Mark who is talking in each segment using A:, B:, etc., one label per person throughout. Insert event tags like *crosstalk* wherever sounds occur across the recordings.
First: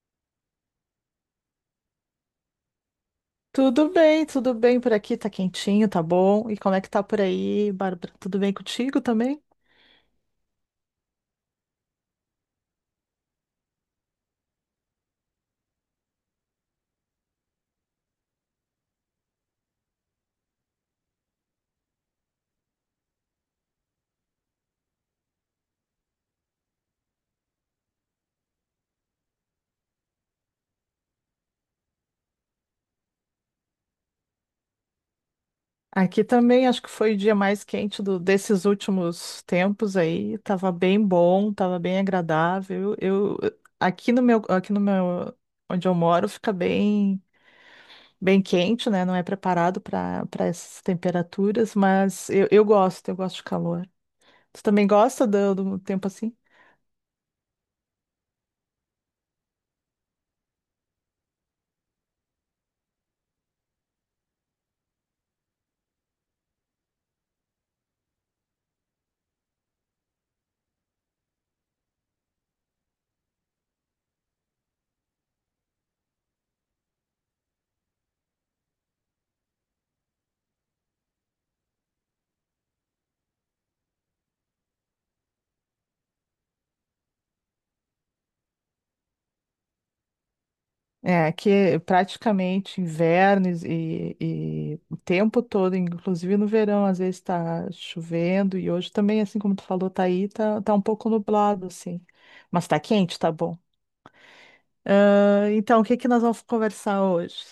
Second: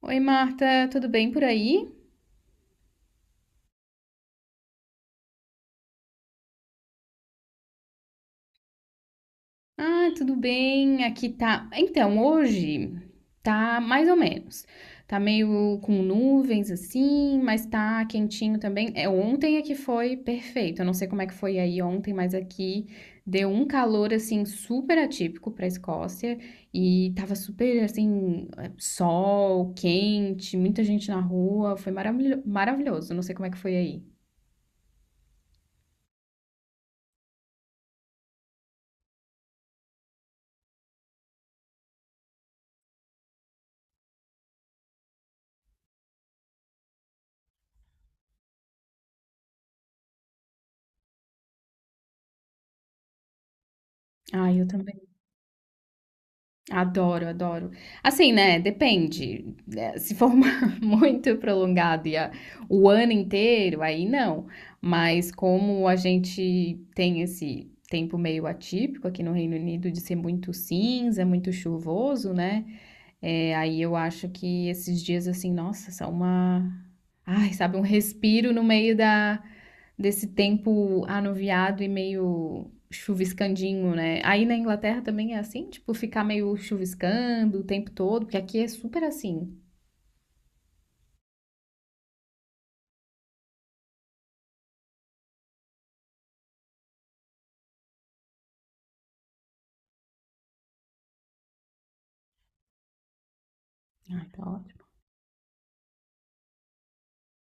A: Oi, Marta, tudo bem por aí?
B: Tudo bem por aqui, tá quentinho, tá bom. E como é que tá por aí, Bárbara? Tudo bem contigo também?
A: Ah, tudo bem, aqui tá. Então, hoje tá mais ou menos. Tá meio com nuvens assim, mas tá quentinho também. É, ontem é que foi perfeito. Eu não sei como é que foi aí ontem, mas aqui deu um calor assim super atípico pra Escócia e tava super assim, sol, quente, muita gente na rua. Foi maravilhoso. Não sei como é que foi aí.
B: Aqui também acho que foi o dia mais quente desses últimos tempos aí. Tava bem bom, tava bem agradável. Eu aqui no meu onde eu moro fica bem bem quente, né? Não é preparado para essas temperaturas, mas eu gosto de calor.
A: Ah,
B: Tu
A: eu
B: também
A: também.
B: gosta do tempo assim?
A: Adoro, adoro. Assim, né? Depende. É, Se for uma- *laughs* muito prolongado o ano inteiro, aí não. Mas como a gente tem esse tempo meio atípico aqui no Reino Unido de ser muito cinza, muito chuvoso, né? É, aí eu acho que esses dias assim, nossa, ai, sabe, um respiro no meio da desse tempo anuviado e meio chuviscandinho, né? Aí na Inglaterra também é assim, tipo, ficar meio chuviscando o tempo todo, porque aqui é super assim.
B: É, que é praticamente inverno e o tempo todo, inclusive no verão, às vezes está chovendo e hoje também, assim como tu falou, tá um pouco nublado, assim. Mas tá quente, tá bom.
A: Ai, tá ótimo.
B: Ah, então, o que que nós vamos conversar hoje?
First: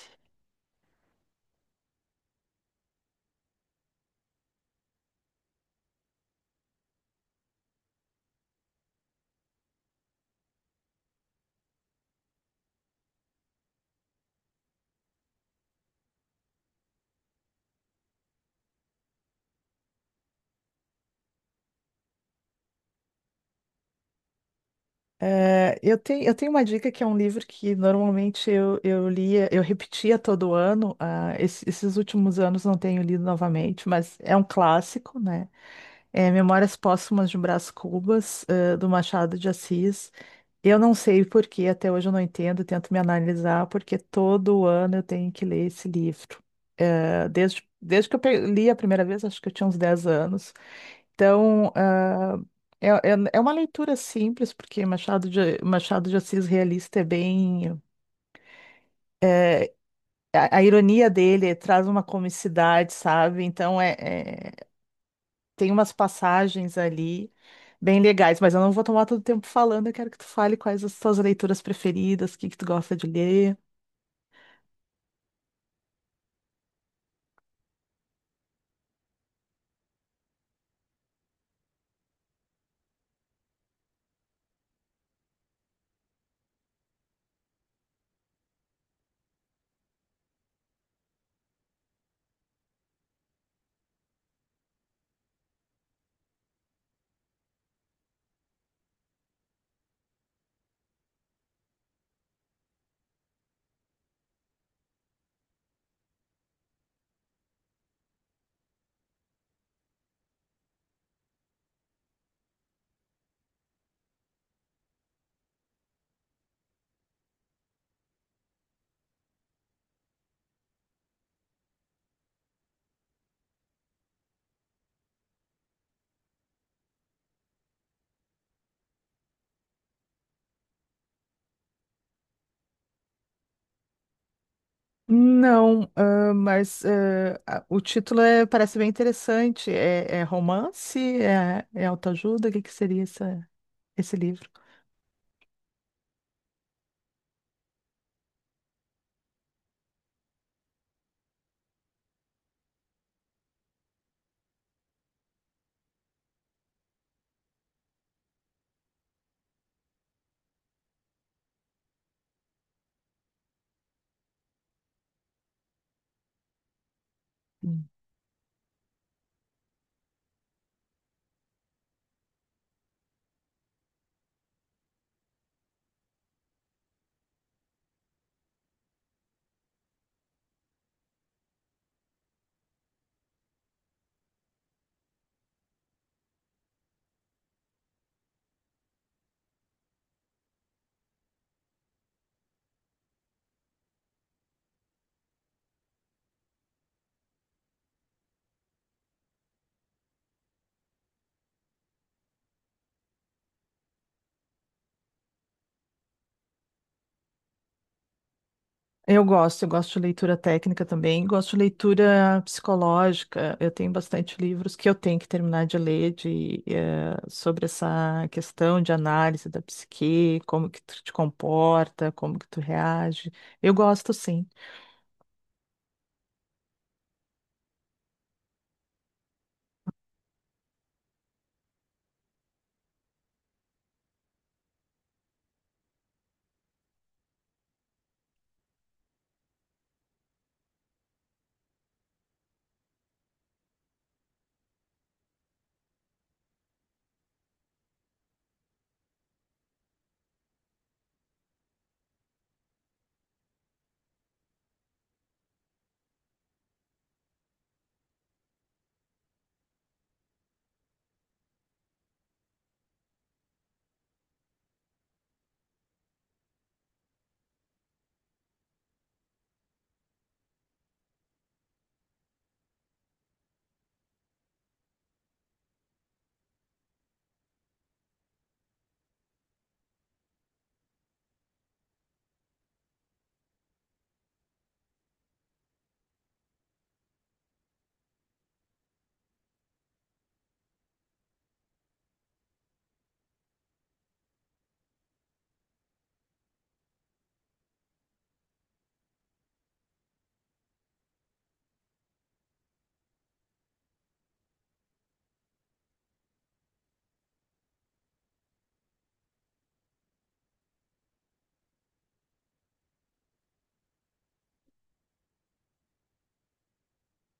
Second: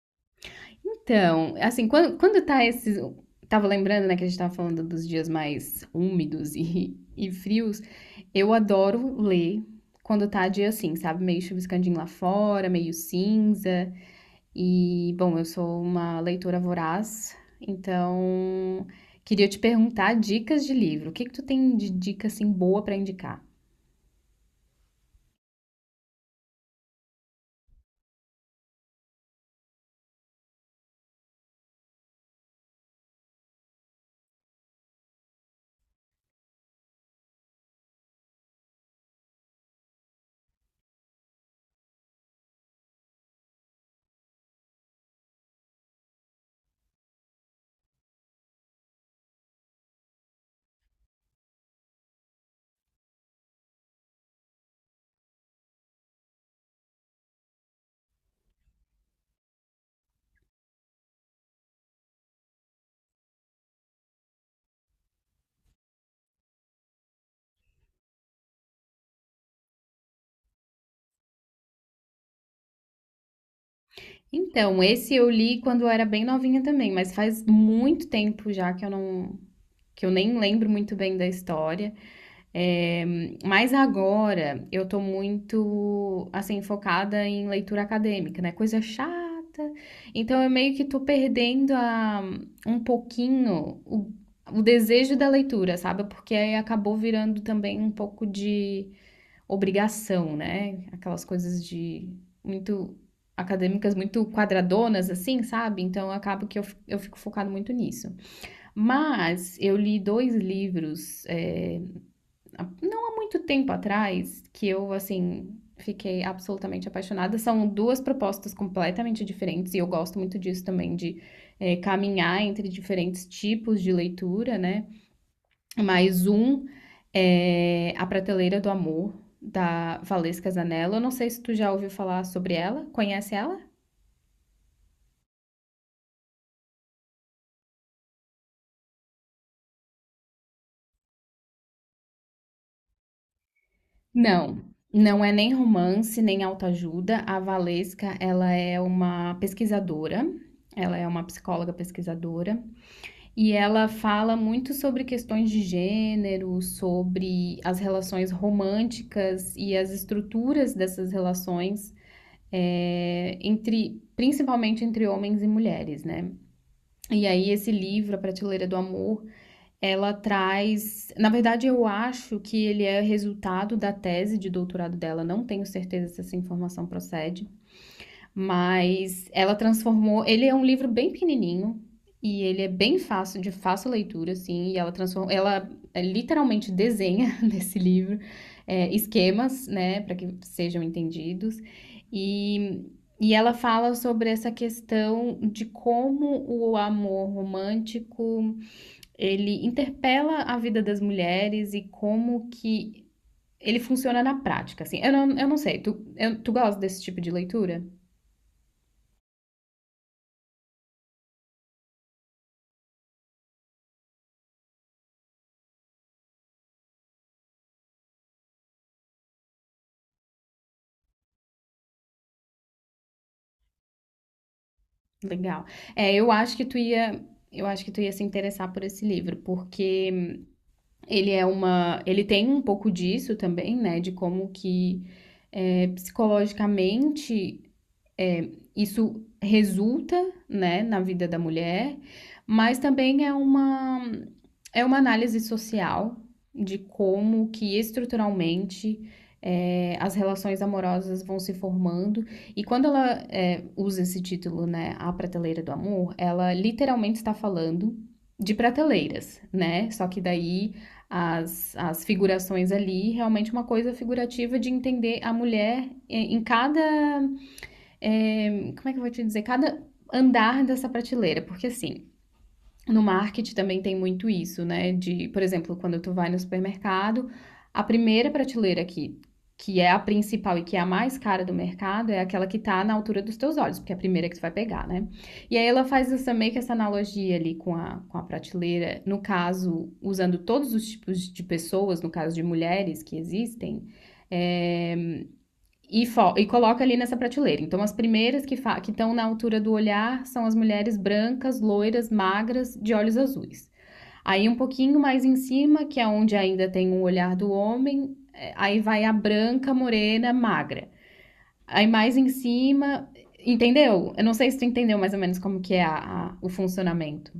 A: Então, assim, quando tá esses. Tava lembrando, né, que a gente tava falando dos dias mais úmidos e frios. Eu adoro ler quando tá dia assim, sabe? Meio chuviscandinho lá fora, meio cinza. E, bom, eu sou uma leitora voraz, então queria te perguntar dicas de livro. O que que tu tem de dica assim boa para indicar?
B: É, eu tenho uma dica que é um livro que normalmente eu lia, eu repetia todo ano. Esses últimos anos não tenho lido novamente, mas é um clássico, né? É Memórias Póstumas de Brás Cubas, do Machado de Assis. Eu não sei por que, até hoje eu não entendo, tento me analisar, porque todo ano eu tenho que ler esse livro. Desde que eu li a primeira vez, acho que eu tinha uns 10 anos. Então, é uma leitura simples, porque Machado de Assis realista é bem. A ironia dele traz uma comicidade, sabe? Então, tem umas passagens ali bem legais, mas eu não vou tomar todo o tempo falando, eu quero que tu fale quais as tuas leituras preferidas, o que que tu gosta de ler.
A: Então, esse eu li quando eu era bem novinha também, mas faz muito tempo já que eu nem lembro muito bem da história. Eh, mas agora eu tô muito, assim, focada em leitura acadêmica, né? Coisa chata. Então eu meio que um pouquinho o desejo da leitura, sabe? Porque aí acabou virando também um pouco de obrigação, né? Aquelas coisas de muito acadêmicas, muito quadradonas, assim, sabe? Então acaba que eu fico focado muito nisso. Mas eu li dois livros. É, não há muito tempo atrás que eu, assim, fiquei absolutamente apaixonada. São duas propostas completamente diferentes e eu gosto muito disso também, de caminhar entre diferentes tipos de leitura, né? Mas um é A Prateleira do Amor, da Valesca Zanello. Eu não sei se tu já ouviu falar sobre ela, conhece ela?
B: Não, mas o título parece bem interessante. É romance? É autoajuda? O que que seria esse livro?
A: Não, não é nem romance, nem autoajuda. A Valesca, ela é uma pesquisadora, ela é uma psicóloga pesquisadora. E ela fala muito sobre questões de gênero, sobre as relações românticas e as estruturas dessas relações, é, entre, principalmente entre homens e mulheres, né? E aí esse livro, A Prateleira do Amor, ela traz, na verdade eu acho que ele é resultado da tese de doutorado dela, não tenho certeza se essa informação procede, mas ela transformou. Ele é um livro bem pequenininho e ele é bem fácil, de fácil leitura, assim. E ela transforma, ela é, literalmente desenha *laughs* nesse livro é, esquemas, né, para que sejam entendidos. E, e ela fala sobre essa questão de como o amor romântico ele interpela a vida das mulheres e como que ele funciona na prática, assim. Eu não sei, tu gosta desse tipo de leitura?
B: Eu gosto de leitura técnica também, gosto de leitura psicológica. Eu tenho bastante livros que eu tenho que terminar de ler sobre essa questão de análise da psique, como que tu te comporta, como que tu reage. Eu gosto, sim.
A: Legal. É, eu acho que tu ia, eu acho que tu ia se interessar por esse livro, porque ele é uma, ele tem um pouco disso também, né, de como que é, psicologicamente isso resulta, né, na vida da mulher, mas também é uma análise social de como que estruturalmente é, as relações amorosas vão se formando. E quando ela é, usa esse título, né, A Prateleira do Amor, ela literalmente está falando de prateleiras, né? Só que daí as figurações ali, realmente uma coisa figurativa de entender a mulher em cada eh, como é que eu vou te dizer? Cada andar dessa prateleira, porque assim, no marketing também tem muito isso, né? De, por exemplo, quando tu vai no supermercado, a primeira prateleira que é a principal e que é a mais cara do mercado é aquela que tá na altura dos teus olhos, porque é a primeira que tu vai pegar, né? E aí ela faz essa, meio que essa analogia ali com a prateleira, no caso, usando todos os tipos de pessoas, no caso de mulheres que existem, é, e, e coloca ali nessa prateleira. Então, as primeiras que estão na altura do olhar são as mulheres brancas, loiras, magras, de olhos azuis. Aí, um pouquinho mais em cima, que é onde ainda tem um olhar do homem, é, aí vai a branca, morena, magra. Aí, mais em cima, entendeu? Eu não sei se tu entendeu mais ou menos como que o funcionamento.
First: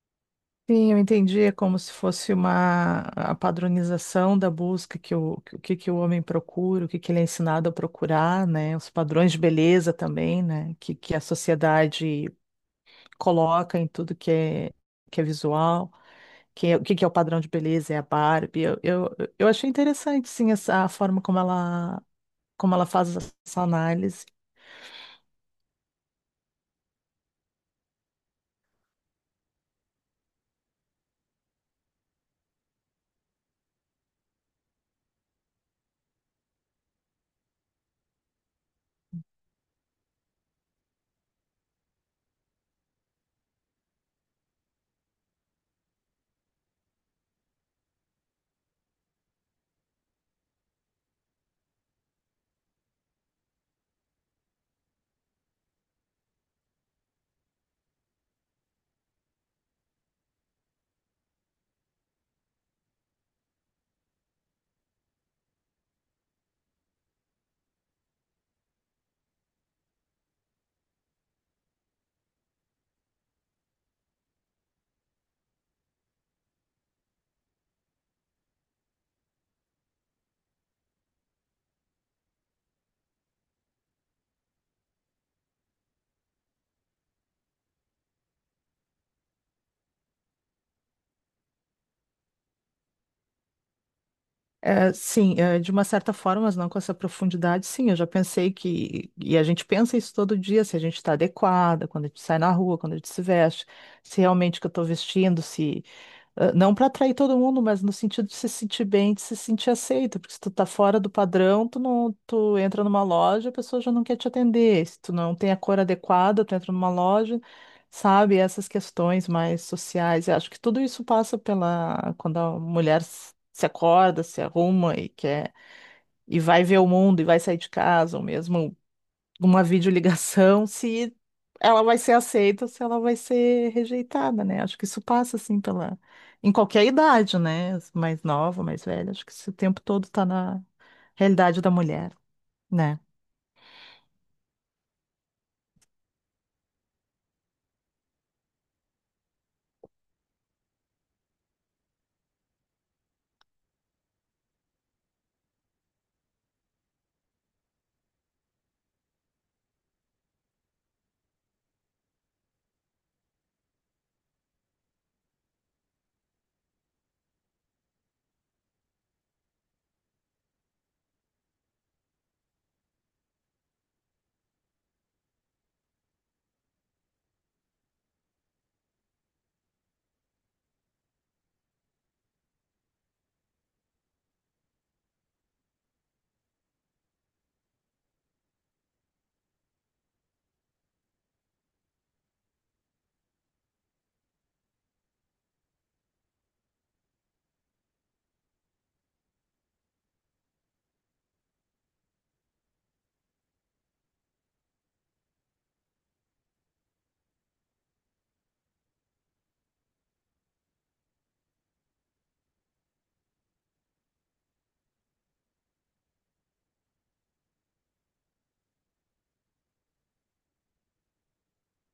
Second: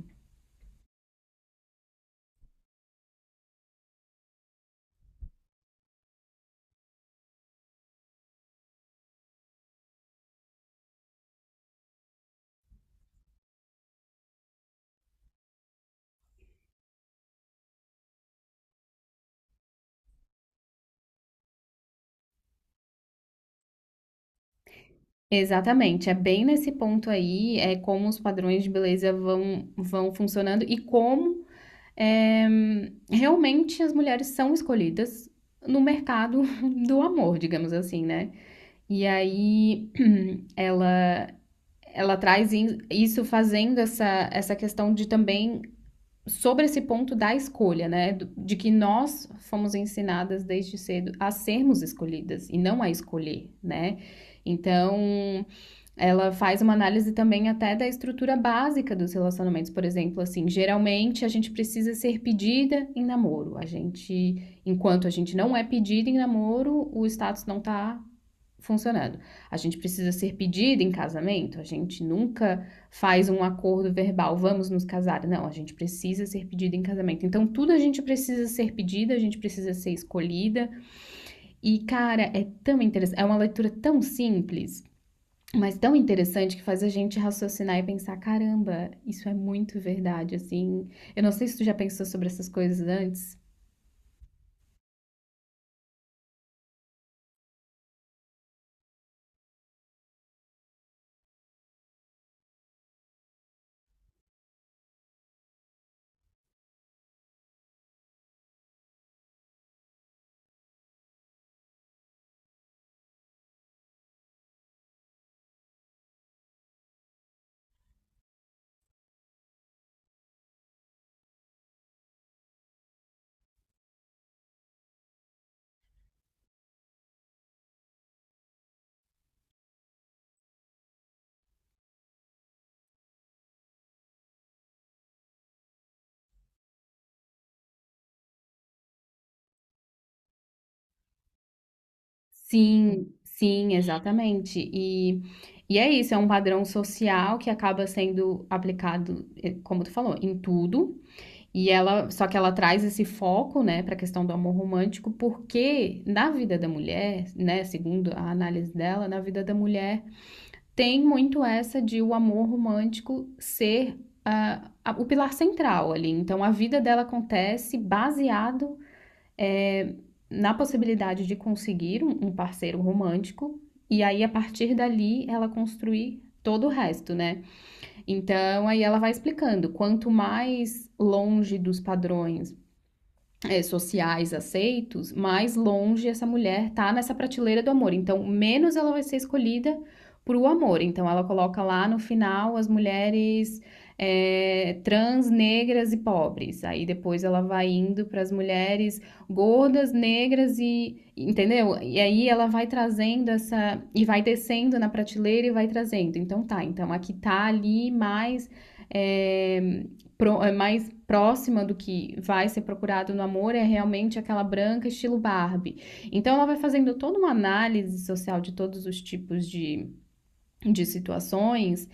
B: Sim, eu entendi, é como se fosse uma a padronização da busca o que que o homem procura, o que ele é ensinado a procurar, né? Os padrões de beleza também, né? Que a sociedade coloca em tudo que é visual, o que que é o padrão de beleza, é a Barbie. Eu achei interessante, sim, a forma como ela faz essa análise.
A: Exatamente, é bem nesse ponto aí, é como os padrões de beleza vão funcionando e como é, realmente as mulheres são escolhidas no mercado *laughs* do amor, digamos assim, né? E aí *clears throat* ela ela traz isso fazendo essa questão de também sobre esse ponto da escolha, né? De que nós fomos ensinadas desde cedo a sermos escolhidas e não a escolher, né? Então, ela faz uma análise também até da estrutura básica dos relacionamentos, por exemplo, assim, geralmente a gente precisa ser pedida em namoro. A gente, enquanto a gente não é pedida em namoro, o status não tá funcionando. A gente precisa ser pedida em casamento, a gente nunca faz um acordo verbal, vamos nos casar. Não, a gente precisa ser pedida em casamento. Então, tudo a gente precisa ser pedida, a gente precisa ser escolhida. E, cara, é tão interessante, é uma leitura tão simples, mas tão interessante que faz a gente raciocinar e pensar, caramba, isso é muito verdade, assim. Eu não sei se tu já pensou sobre essas coisas antes.
B: É, sim, é, de uma certa forma, mas não com essa profundidade, sim, eu já pensei e a gente pensa isso todo dia, se a gente está adequada, quando a gente sai na rua, quando a gente se veste, se realmente o que eu estou vestindo, se Não para atrair todo mundo, mas no sentido de se sentir bem, de se sentir aceito, porque se tu tá fora do padrão, tu não, tu entra numa loja, a pessoa já não quer te atender. Se tu não tem a cor adequada, tu entra numa loja, sabe? Essas questões mais sociais. Eu acho que tudo isso passa pela quando a mulher se acorda, se arruma e quer e vai ver o mundo e vai sair de casa, ou mesmo uma videoligação, se ela vai ser aceita ou se ela vai ser rejeitada, né? Acho que isso passa assim pela em qualquer idade, né? Mais nova, mais velha, acho que isso o tempo todo tá na realidade da mulher, né?
A: Sim, sim, exatamente. E é isso, é um padrão social que acaba sendo aplicado, como tu falou, em tudo. E ela, só que ela traz esse foco, né, para a questão do amor romântico, porque na vida da mulher, né, segundo a análise dela, na vida da mulher tem muito essa de o amor romântico ser ah, o pilar central ali. Então, a vida dela acontece baseado eh, na possibilidade de conseguir um parceiro romântico e aí, a partir dali, ela construir todo o resto, né? Então, aí ela vai explicando, quanto mais longe dos padrões é, sociais aceitos, mais longe essa mulher tá nessa prateleira do amor. Então, menos ela vai ser escolhida pro amor. Então, ela coloca lá no final as mulheres é, trans, negras e pobres. Aí depois ela vai indo para as mulheres gordas, negras e. Entendeu? E aí ela vai trazendo essa. E vai descendo na prateleira e vai trazendo. Então tá, então aqui tá ali mais. É, é mais próxima do que vai ser procurado no amor é realmente aquela branca estilo Barbie. Então ela vai fazendo toda uma análise social de todos os tipos de situações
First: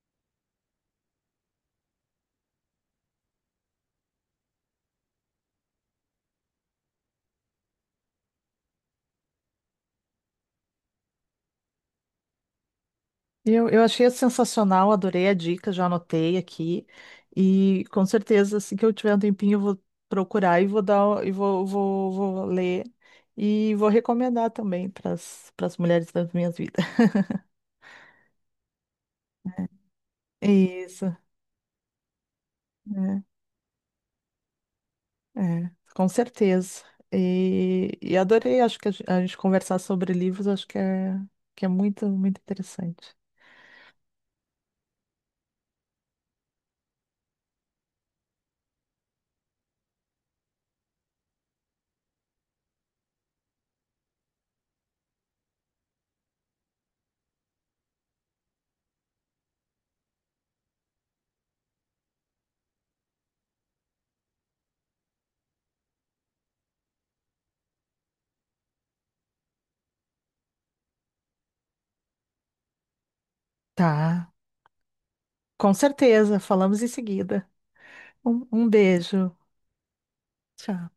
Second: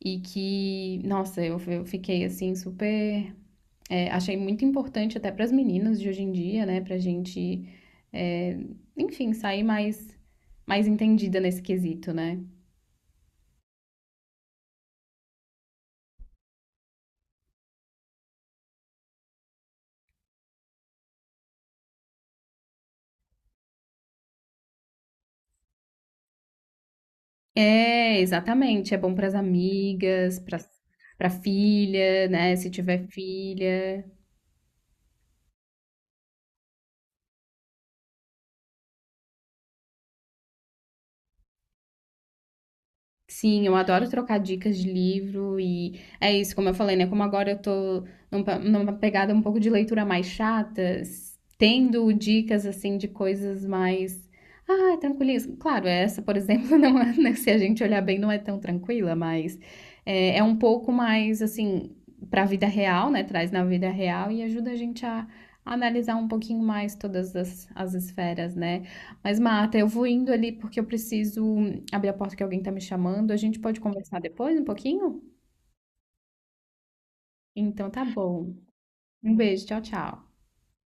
A: e que, nossa, eu fiquei assim super, é, achei muito importante até para as meninas de hoje em dia, né, pra gente, é, enfim, sair mais mais entendida nesse quesito, né?
B: Eu achei sensacional, adorei a dica, já anotei aqui e com certeza assim que eu tiver um tempinho eu vou procurar e vou ler e vou recomendar também para as mulheres das minhas vidas.
A: É, exatamente. É bom para as amigas,
B: *laughs* Isso.
A: para filha, né, se tiver
B: Né?
A: filha.
B: É, com certeza. E adorei, acho que a gente conversar sobre livros, acho que é muito, muito interessante.
A: Sim, eu adoro trocar dicas de livro e é isso, como eu falei, né? Como agora eu tô numa pegada um pouco de leitura mais chata, tendo dicas assim de coisas mais. Ah, tranquilismo. Claro, essa, por exemplo, *laughs* não é, né, se a gente olhar bem, não é tão tranquila, mas é, é um pouco mais assim para a vida real, né? Traz na vida real e ajuda a gente a analisar um pouquinho mais todas as, as esferas, né? Mas, Marta, eu vou indo ali porque eu preciso abrir a porta que alguém tá me chamando. A gente pode conversar
B: Tá,
A: depois um pouquinho?
B: com certeza. Falamos em seguida.
A: Então tá
B: Um,
A: bom.
B: um
A: Um
B: beijo.
A: beijo, tchau, tchau.
B: Tchau.